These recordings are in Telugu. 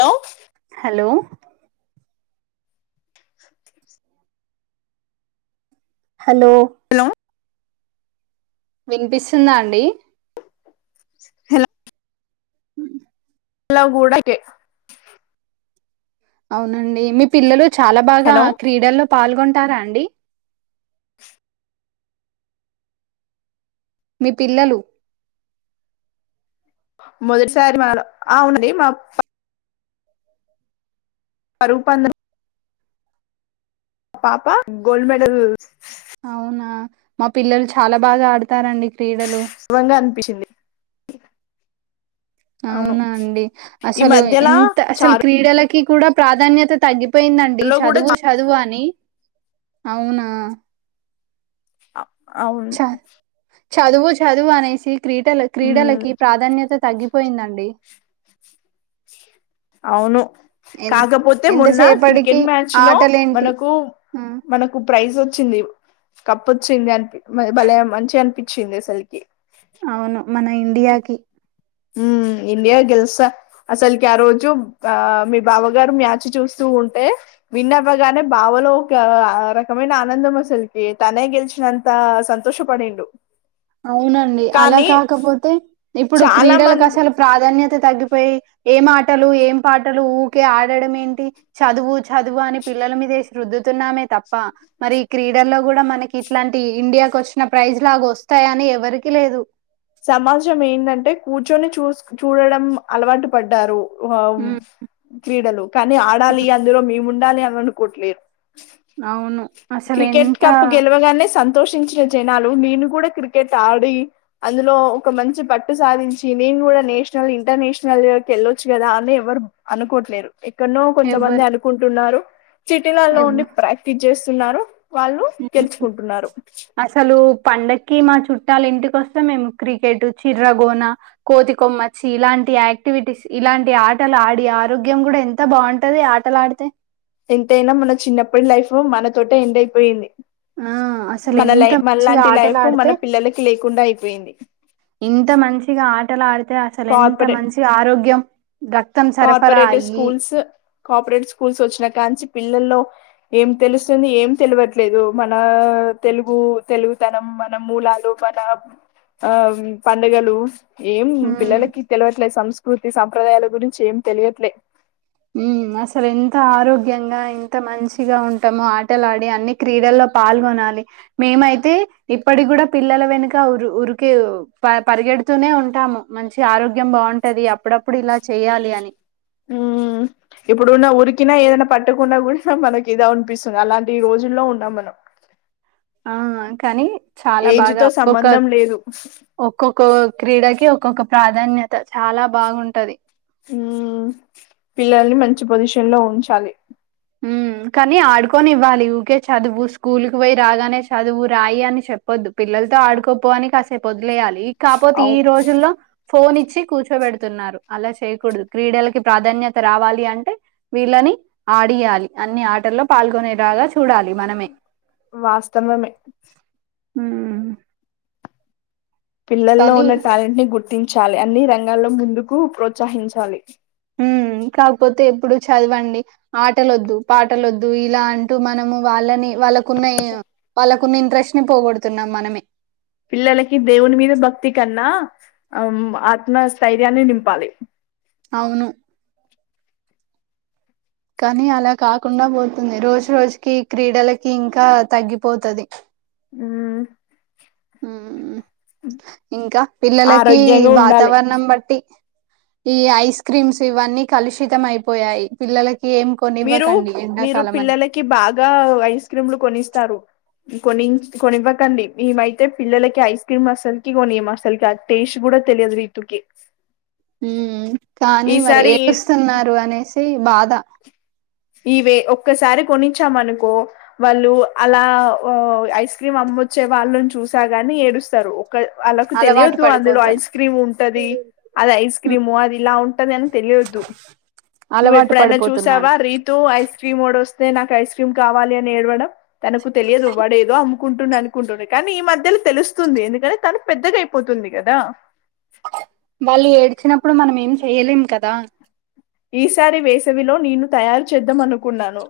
లో లో హలో హలో వినిపిస్తుందా అండి హల్ లా కూడా టె అవునండి మీ పిల్లలు చాలా బాగా హలో క్రీడల్లో పాల్గొ టారా అండి మీ పిల్లలు మొదటిసారి మా ఆ అవునండి మా ప పరుగుపదే పాప గోల్డ్ మెడల్ అవునా మా పిల్లలు చాలా బాగా ఆడతారండి క్రీడలు పిస్తుంది అవునా అండి అసలు మధ్యలా ఎంత అసలు చారులో క్రీడలకి కూడా ప్రాధాన్యత తగ్గి అ పోయిందండి కూడా చదువు చదువు అని అవునా ఆ అవును చ చదువు చదువు అనేసి క్రీడల ఉమ్ క్రీడలకి ప్రాధాన్యత తగ్గిపోయిందండి అవును ఎన్ కాకపోతే మొన్న ఎంతసేపటికి క్రికెట్ మ్యాచ్ లో ఆటలేంటి మనకు ఆ, మనకు ప్రైజ్ ఒ వచ్చింది కప్పొచ్చింది అనిపి భలే మంచిగా అనిపించింది అసలుకి అవును మన ఇండియాకి ఉమ్ ఇండియా గెలుసా అసల్కి ఆ రోజు ఆ మీ బావగారు మ్యాచ్ చూస్తూ ఉంటే విన్న వ్వగానే బావలో ఒక రకమైన ఆనందం అసలుకి తనే గెలిచినంత సంతోషపడిండు అవునండి అలా కానీ కాకపోతే ఇప్పుడు చాలా క్రీడలకు మంది అసల్ ప్రాధాన్య తె తగ్గిపోయి ఏం ఆటలు ఏం పాటలు ఊకే ఆడడం ఏంటి చదువు చదువు అని పిల్లల మీద రుద్దుతున్నామే తప్ప మరి ఈ క్రీడల్లో కూడ మనకి ఇట్లాంటి ఇండియాకు వచ్చిన ప్రైజ్ లాగ వస్తు వస్తాయని ఎవరికి లేదు సమాజం ఏంటంటే కూర్చొని చూస్ చూడడం అలవాటు పడ్డారు వావ్ ఉమ్, క్రీడలు కానీ ఆడాలి ఉమ్, అందులో మేము ఉండాలి అని అనుకోవట్లేరు అవును అసలు క్రికెట్ ఎంత కప్ గెలవగానే సం తోషించిన జనాలు నేను కూడ క్రికెట్ ఆడి అందులో ఒక మంచి పట్టు సాధించి నేను కూడా నేషనల్ ఇంటర్నేషనల్కి వెళ్ళొచ్చు కదా అని ఎవరు అనుకోట్లేరు ఎక్కడనో కొంతమంది ఎవ్వరు అనుకుంటున్నారు సిటీలలో ఎవ్ ఉండి ప్రాక్టీస్ చేస్తున్నారు వాళ్ళు గెలుచుకుంటున్నారు అసలు పండక్కి మా చుట్ టాయి ఇంటిక వస్తే మేము క్రికెట్ చిర్ర గోన కోతి కొమ్మచ్చి ఇలాంటి యాక్టివిటీస్ ఇ ఇలాంటి ఆటలు ఆడి ఆరోగ్యం కూడ ఎంత బాగుంటది ఆటలు ఆడితే ఎంతైన మన చిన్నప్పటి లైఫ్ మన తోటె ఎండ్ అయిపోయింది ఆ అసలు మన ఎంత లై మంచిగా మన్లాంటి ఆటలు లైఫ్ మన ఆడితే పిల్లలకి లేకుండ అయిపోయింది ఇంత మంచిగ ఆ డై అసలు ఎంత మంచి ఆరోగ్యం రక్తం సరఫరా కార్పొరేట్ అయ్యి స్కూల్స్ కాపరేట్ స్కూల్స్ వచ్చినా కాంచి పిల్లల్లో ఏం తెలుస్తుంది ఏం తెల్వట్లేదు మన తెలుగు తెలుగుతనం మన మూలాలు మన ఆ పండగలు ఉమ్ తెల్వట్లే సంస్కృతి సంప్రదాయాల గురించి ఏం తెలియట్లేదు అసలు ఎంత ఆరోగ్యంగా ఎంత మంచిగా ఉంటామో ఆటలాడి అన్ని క్రీడల్లో పాల్గొనాలి మేమైతే ఇప్పటి కూడ పిల్లల వెనుక ఉరికే పరి గెడుతూనే ఉంటాము మంచి ఆరోగ్యం బాగుంటది అప్పుడప్పుడు ఇలా చెయాలి అని ఉమ్ ఇప్పుడున్న ఉరికినా ఏదన్నా పట్టుకున్నా కూడ మనకి ఇదా అనిపిస్తుంది అలాంటి రోజుల్లో ఉన్నాం మనం ఆ కానీ చాలా ఏజ్ బాగ తో ఒొక్క సంబంధం లేదు ఒక్కొక్క క్రీడకి ఒక్కొక్క ప్రాధాన్యత చాలా బాగుంటది మ్ పిల్లల్ని మంచి పొజిషన్లో ఉంచాలి ఉమ్ కానీ ఆడుకొనివ్వాలి ఊకే చదువు స్కూల్కి పోయి రాగానే చదువు రాయి అని చెప్పొద్దు పిల్లల్ ఆడుకోపోవనికి కాసేపు వదిలేయాలి కాకపోతే అవు ఈ రోజుల్లో ఫోన్ ఇచ్చి కూర్చోబెడుతున్నారు అలా చేయకూడదు క్రీడలకి ప్రాధాన్యత రావాలి అంటే వీళ్ళని ఆడియాలి అన్ని ఆటల్లో పాల్గొనేలాగ వాస్తవమే హుమ్ పిల్లల్లో ఉన్న టాలెంట్ని గుర్తించాలి అన్ని రంగాల్లో ముందుకు ప్రోత్సహించాలి ఉమ్ కాకపోతే ఎప్పుడు చదవండి ఆట లొద్దు పాటలొద్దు ఇలా అంటూ మనము వాళ్ళని వాళ్ళకున్న వాళ్ళకున్న ఇంట్రెస్ట్ ని పోగొడుతున్నాం మనమే పిల్లలకి దేవుని మీద భక్తి కన్నా అమ్ ఆత్మస్థైర్యాన్ని నింపాలి అవును కానీ అలా కాకుండా పోతుంది రోజు రోజుకి క్రీడలకి ఇంకా తగ్గిపోతుది మ్మ్ మ్మ్ ఇంకా పిల్లలకి ఆరోగ్యంగా ఉండాలి వాతావరణం బట్టి ఈ ఐస్ క్రీమ్స్ ఇవన్నీ కలుషితం అయిపోయాయి పిల్లలకి ఏం మీరు కొనివ్వకండి మీరు ఎండాకాలం అని పిల్లలకి బాగా ఐస్ క్రీమ్లు కొనిస్తారు కొని కొనివ్వకండి మేమైతే పిల్లలకి ఐస్ క్రీమ్ అస్సలుకి కొనిం అసలుకి టేస్ట్ కూడా తెలియదు రీతూకి మ్మ్ కానీ మరి ఏస్తున్నారు అనేసి బాధ ఇవే ఒక్కసారి కొనిచ్చాంనుకో వాళ్ళు అలా ఐస్ క్రీమ్ అమ్ వచ్చే వాళ్ళని చూసాగాని ఏడుస్తారు వాళ్ళకు అలవాటు తెలియదు అందులో పడిపోతారు ఐస్ క్రీమ్ ఉంటది అది ఐస్ ఉమ్, క్రీము అది ఇలా ఉంటంది అని తెలియద్దు నువ్వు అలవాటు ఎప్పుడైనా చూసావా పడిపోతున్నారు రీతు ఐస్ క్రీమ్ వాడు వస్త వే నాకు ఐస్ క్రీమ్ కావాలి అని ఏడడం తనకు తెలియదువ్వడేదో అమ్కుంటుంది అనుకుంటున్నా కానీ ఈ మధ్య తెలుస్తుంది ఎందుకంటే తను పెద్దగాయిపోతుంది కదా వాళ్ళు ఏడ్చినప్పుడు మనం ఏం చెయలేం కదా ఈసారి వేసవిలో నేను తయారు చేద్దాం అనుకున్నాను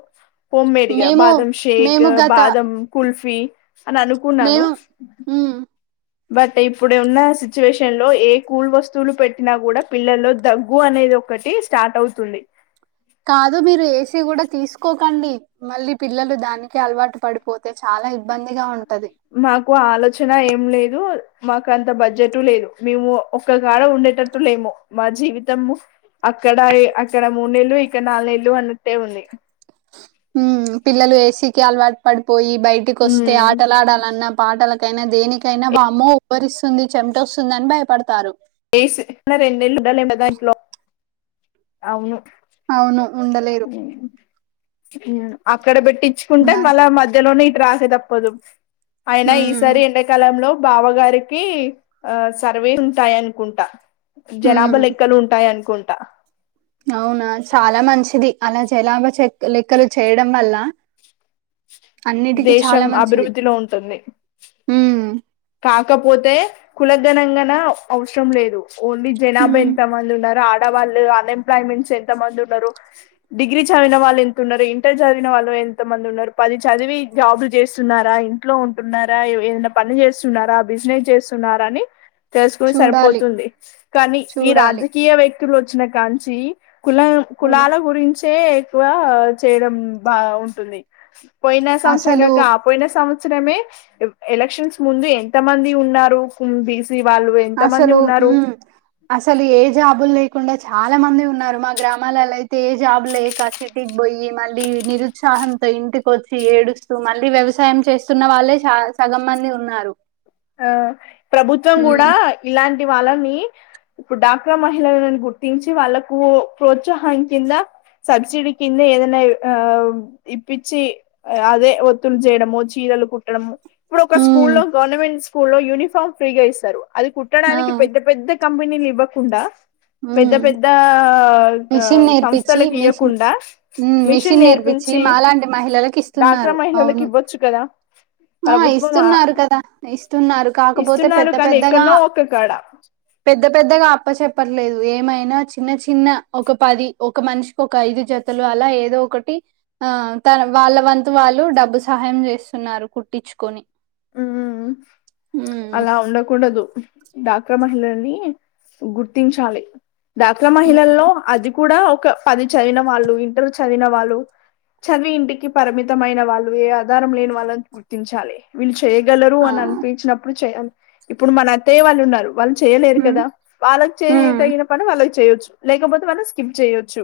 హోమ్ మేడ్గా మేము బాదం షేక్ మేము గత బాదం కుల్ఫీ అని అనుకున్నాను మేము మ్మ్ బట్ ఇప్పుడు ఉన్న సిచ్యువేషన్ లో ఏ కూల్ వస్తువులు పెట్టినా కూడా పిల్లల్లో దగ్గు అనే అనేది ఒకటి స్టార్ట్ అవుతుంది కాదు మీరు ఏసీ కూడా తీసుకోకండి మళ్ళీ పిల్లలు దానికే అలవాటు పడిపోతు అయితే చాలా ఇబ్బందిగా ఉంటది వచ్చిన ఏం లేదు మాకు అంత బడ్జెట్ లేదు మేము ఒక్క కాడా ఉండేటట్టు లేము మా జీవితం అక్కడ అక్కడ మూడు నెళ్లు ఇక్కడ నాలుగు నెలు అన్నట్టే ఉంది హ్మ్ పిల్లలు ఏసీకి అలవాటు పడిపోయి బయటికి వస్తే హ్మ్. ఆటలాడాలన్న పాటల కైనా దేనికైనా వా అమ్మ ఉబ్బరిస్తుంది చెమిట వస్తుంది అని భయపడతారు వ రొండు నెలలు ఉండలేం కథ ఇంట్లో అవును అవును హ్మ్ అక్కడ పెట్టించుకుంటే దాని మళ్ళ మధ్యలోనే రాసే తప్పదు అయినా ఉమ్, ఈసారి ఎండాకాలంలో బావగారికి ఆ సర్వే ఉంటాయి అనుకుంటా జనాభా ఉమ్, లెక్కలు ఉంటాయి అనుకుంటా అవునా చాలా మంచిది అలా జలాభ చె లెక్కలు చేయడం వల్ల అన్నిటికిీ దేశం చాలా మంచిది అభివృద్ధిలో ఉంటుంది హ్మ్ కాకపోతే కులఘణంగాన అవసరం లేదు ఓన్లీ జనాభా ఉమ్, ఎంత మంది ఉన్నారో ళ్ళు అన్ ఎంప్లాంట్స్ ఎంత మంది ఉన్నారు డిగ్రీ చదివిన వాళ్ళు ఎ ఉన్నారు ఇంటర్ చదివిన వాళ్ళు ఎంత మంది ఉన్నారు పది చదివి జాబ్లు చేస్తున్నారా ఇంట్లో ఉంటున్నారా ఏదైనా పని చేస్త స్తు బిజినెస్ చేస్తున్నరా అని తెలుసుకుని చూడాలి సరిపోతుంది కానీ ఈ చూడాలి రాజకీయ వ్యక్తులు వచ్చిన కాంచి కులం కుల కులాల గురించే ఎక్కువ చేయడం బా ఉంటుంది పోయిన సంవత్సరం అసలు కాక ఆ పోయినా సంవత్సరమే ఎలక్షన్స్ ముందు ఎంత మంది ఉన్నారు కుంది అసలు మ్మ్ అసలు ఏ జాబుల్ కాకుండా చాలా మంది ఉన్నారు మా గ్రామాలలో అయితే ఏ జాబ్ లేక సిటీకి పోయి మళ్ళీ నిరుత్సాహం వివాహంతో ఇంటికి వచ్చి ఏడుస్తూ మళ్ళీ వ్యవసాయం చేస్తున్న వాళ్ళే చ సగం మంది ఉన్నారు ఆ ప్రభుత్వం హ్మ్ కూడా ఇలాంటి వాళ్ళని ఇప్పుడు డాక్రా మహిళలను గుర్తించి వాళ్ళలకు ప్రోత్సాహం కింద సబ్సిడీ కింద ఏదనా ఇప్పించి అదే ఒత్తులు చేయడమో జల్కుడము ఇప్పుడు ఒక స్కూల్ హ్మ్ లో గవర్నమెంట్ స్కూ లో యూనిఫామ్ ఫ్రీగా ఇస్తారు అది ఆ కుట్టడానికి పెద్ద పెద్ద కంపెనీలు ఇవ్వకుండా పెద్ద హ్మ్ పెద్ద మిషన్ నేర్పిచ్చి సంస్థలకు మిషన్ ఇవ్వకుండా హ్మ్ మిషన్ నేర్పిచ్చి నేర్పించి మాలాంటి మహిళలకు డా ఇస్తున్నారు. అక్రమైిహిళకి అవును ఇవ్వొచ్చు కదా ఆ ప్రభుత్వం ఇస్తున్నారు కదా ఇస్తు కాకపోతే ఇస్తున్నారు పెద్ద కానీ పెద్దగా ఎక్కడనో ఒక్క కాడ పెద్ద పెద్దగా అప్ప చె చెపర్లేదు ఏమైనా చిన్న చిన్న ఒక పది ఒక మనిషికి ఒక ఐదు జతలు అలా ఏదో ఒకటి ఆ త వాళ్ళ వంతు వాళ్ళు డబ్బు సహాయం చేస్తున్నారు కుట్టించుకొని ఉ ఉమ్ అలా ఉండకూడదు డాక్రా మహిళలని గుర్తించాలి డాక్రా మహిళల్లో ఉమ్ అది కూడా ఒక పది చదివిన వాళ్ళు ఇంటర్ చదివిన వాళ్ళు చదివి ఇంటికి పరిమితమైన వాళ్ళు ఏ ఆధారం లేని వాళ్ళని గుర్తించాలి వీళ్ళు చేయగలరు ఆ అని అనిపించినప్పుడు చేయ ఇప్పుడు మన అత్తయ వాళ్ళు ఉన్నారు వాళ్ళు చేయలేరు ఉమ్ కదా వాళ్ళకి చేయ ఉమ్ తయిన పని వాళ్ళకి చేయవచ్చు లేకపోతే మనం స్కిప్ చేయొచ్చు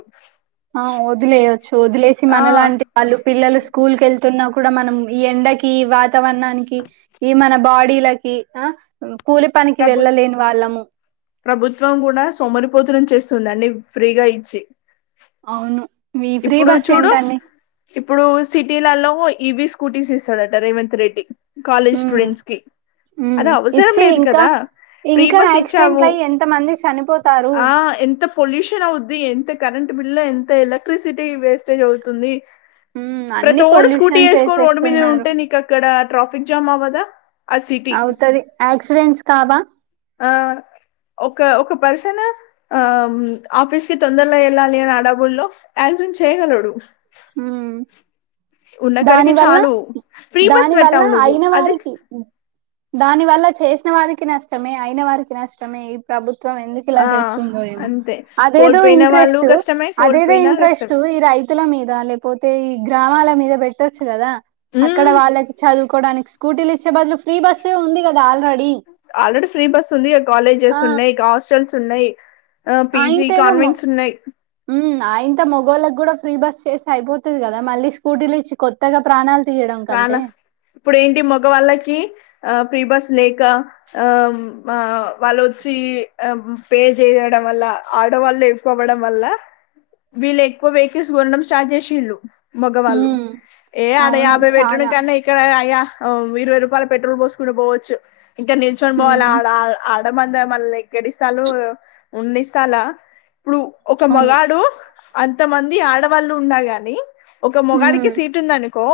చోదులేసి ఆ మనలాంటి పళ్ళు పిల్లలు స్కూల్ క వెళ్తున్నా కూడా మనం ఈ ఎండకి వాతావరణానికి ఈ మన బాడీలకి ఆ కూలి పనికి ప్రభు వెళ్ళలేని వాళ్ళము ప్రభుత్వం కూడా సోమరిపోతలని చేస్తుంది అన్నిీ ఫ్రీగా ఇచ్చి అవును మీ ఫ్రీ ఇప్పుడు బస్ చూడు ఏంటండి ఇప్పుడు సిటీలలో ఈవీ స్కూటీస్ ఇస్తాడట Revanth Reddy college um students కి ఉమ్ అది అవసరం ఇచ్చి లేదు ఇంకా కదా ప్రీ ఇంకా బస్ ఇచ్చవు యాక్సిడెంట్లు అయి ఎంత మంది చనిపోతారు ఆ ఎంత పొల్యూషన్ అవుద్ది ఎంత కరెంట్ బిల్ ఎంత ఎలక్ట్రిసిటీ వేస్టేజ్ అవుతుంది ఉమ్ ప్రతి అన్ని ఒడు స్కూటీ పొల్యూషన్ వేసుకోొని రోడ్ మీద చేసేస్తున్నారు ఉంటే నీకు అక్కడ ట్రాఫిక్ జామ్ అవ్వదా ఆ సిటీ అవుతుది యాక్సిడెంట్స్ కావా ఆ ఒక ఒక పర్సన్ ఆ ఆఫీస్ కి తొందరలో వెళ్ళాలి అని ఆడబుల్లోల్ చేయగలడు హ ఉన్నక్కడికి దానివల్ల చాలు ఫ్రీ బస్ దాని వల్ల పెట్టావు నువ్వు అయిన అది వారికి దాని వల్ల చేసిన వారికి నష్టమే అయిన వారికి నష్టమే ఈ ప్రభుత్వం వం ఎందుకు ఇలా ఆ చేస్తుందో ఏమో అంతే అదేదో కోల్పోయిన వాళ్ళు ఇంట్రెస్ట్ కష్టమే అదేదో కోల్పోయినా ఇంట్రెస్ట్ కష్టమే ఈ రైతుల మీద లేకపోతే ఈ గ్రామాల మీద పెట్టొచ్చు కదా అక్కడ ఉమ్ వాళ్ళకి చదువు వడానికి స్కూటీలు ఇచ్చే బదులు ఫ్రీ బస్సు ఉంది కా ఆల్రెడీ ఆల్రెడీ ఫ్రీ బస్ ఉంది ఇక ఆ కాలేజెస్ ఉన్నాయి ఇక హాస్టల్స్ ఉన్నాయి ఆ పీజీ కాన్వెంట్స్ ఉన్నాయి ఆ ఇంత మొగోళ్ళ కూడా ఫ్రీ బస్ చేసి అయిపోతది కదా మళ్ళీ స్కూటీలు ఇచ్చి కొత్తగా ప్రాణాలు తీయడం ప్రాణ కంటే ఇప్పుడ ఏంటి మగవాల్ళకి ఆ ఫ్రీబస్ లేక ఆ వాళ్ళుొచ్చి పేరు చేయడం అలా ఆడవాళ్ళు ఎక్కుకోవడం వల్ల వీళ్ళు ఎక్కువ వెహికల్స్ కొనడం స్టార్ట్ చేసి వీళ్ళు మగవాళ్ళు హ్మ్ ఏ అవును అడయాభై చాలా పెట్టడంకన్న ఇక్కడ అయ ఇరవై రూపాయల పెట్రోల్ పోసుకుని పోవచ్చు ఇంకా నిల్చుొని పోవాలి హ్మ్ ఆడ ఆ మంద మళ్ల్ని ఎక్కడిస్తాలు ఉండిస్తాలా ఇప్పుడు ఒక అవును మగాడు అంతమంది ఆడవాళ్ళు ఉండగాని ఒక మొగాడికి హ్మ్ సీటు ఉందనుకో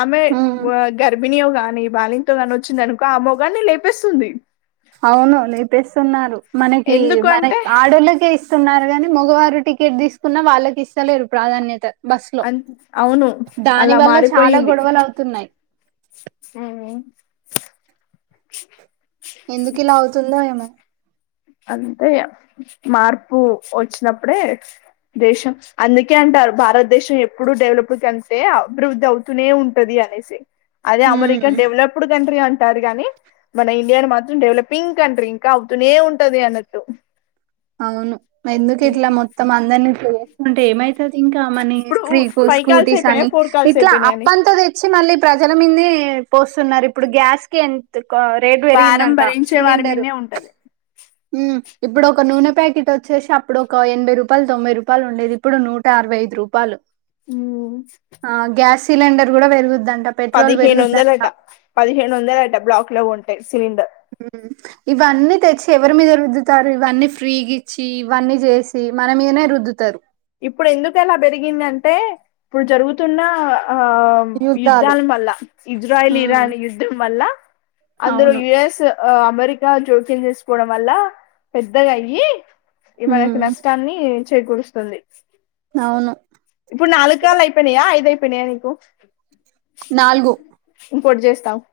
ఆమె హ్మ్ గర్భిణో గాని బాలింతో గాని వచ్చిందినుకో ఆ మోగాన్ని లేపిేస్తుంది అవును లేపిస్తున్నారు మనకి ఎందుకు మన అంటే ఆడోళ్ళకే ఇస్తున్నారు గాని మగవారు టికెట్ తీసుకున్నా వాళ్ళకి ఇస్తలేరు ప్రాధాన్యత బస్ లో అన్ అవును దాని అలా వల్ల చాలా గొడవలు అవుతున్నాయి అవును ఎందుకు ఇలా అవుతుందో ఏమో అంతే ఇగ మార్పు వచ్చినప్పుడే దేశం అందుకే అంటారు భారతదేశం ఎప్పుడు డెవలప్ కంటే అభివృద్ధి అవుతూనే ఉంటది అని అనేసి అదే హ్మ్ అమెరిన్ డెవలప్డు కంట్రీ అం టారు గాని మన ఇండియాను మాత్రం డెవలపింగ్ కంట్రీ ఇంకా అవుతూనే ఉంటది అన్నట్టు అవును ఎందుకు ఇట్లా మొత్తం అందరినీ ఇట్ల చేస్తుంటే ఏమైతది ఇంకా మనీ ఇప్పుడు ఫ్రీకు ఫైవ్ కాల్స్ స్కూటీస్ అని అయిపోయినాయి ఫోర్ కాల్స్ ఇట్లా అయిపోయినాయి అని అప్పంతా తెచ్చి మళ్ళీ ప్రజల మీనే పోస్తున్నారు ఇప్పుడు గ్యాస్ కి ఎంత క రేటు భారం పెరిగిందంట భరించే వారి సిలిండర్ మీనే ఉంటది ఊ ఇప్పుడు ఒక నూనె ప్యాకెట్ వచ్చేసి అప్పుడు ఒక ఎనభై రూపాయలు తొంభై రూపాయలు ఉండేది ఇప్పుడు నూట అరవై రూపాలు ఊ సిలిండర్ కూడా పెరుగుద్దన్ పదిహేను వందలట పదిహేను వందలట బ్లాక్ లో కొంటె సిలిండర్ ఇవన్నీ తెచ్చి ఎవరి మీద రుద్దుతారు ఇవన్నీ ఫ్రీగిచ్చి ఇవన్నీ చేసి మన మీదనే రుద్దుతరు ఇప్పుడు ఎందుకు ఎలా పెరిగిందంటే ఇప్పుడు జరుగుతున్న ఆ యుద్ధాలు మల్ల ఇజ్రాయల్ ఉమ్ ఇరాన్ యుద్ధం వల్ల అందులో అవును యుఎస్ ఊ ఆ అమెరికా జోక్యం చేసుకోవడం వల్ల పెద్దగయ్యి ఇగ మనకు ఉమ్ నష్టాన్ని చేకూరుస్తుంది అవును ఇప్పుడు నాలు కాలు అయిపోనయా ఐదు అయిపోనయా నీకు నాలుగు ఇంకోటి చేస్తా ఆగు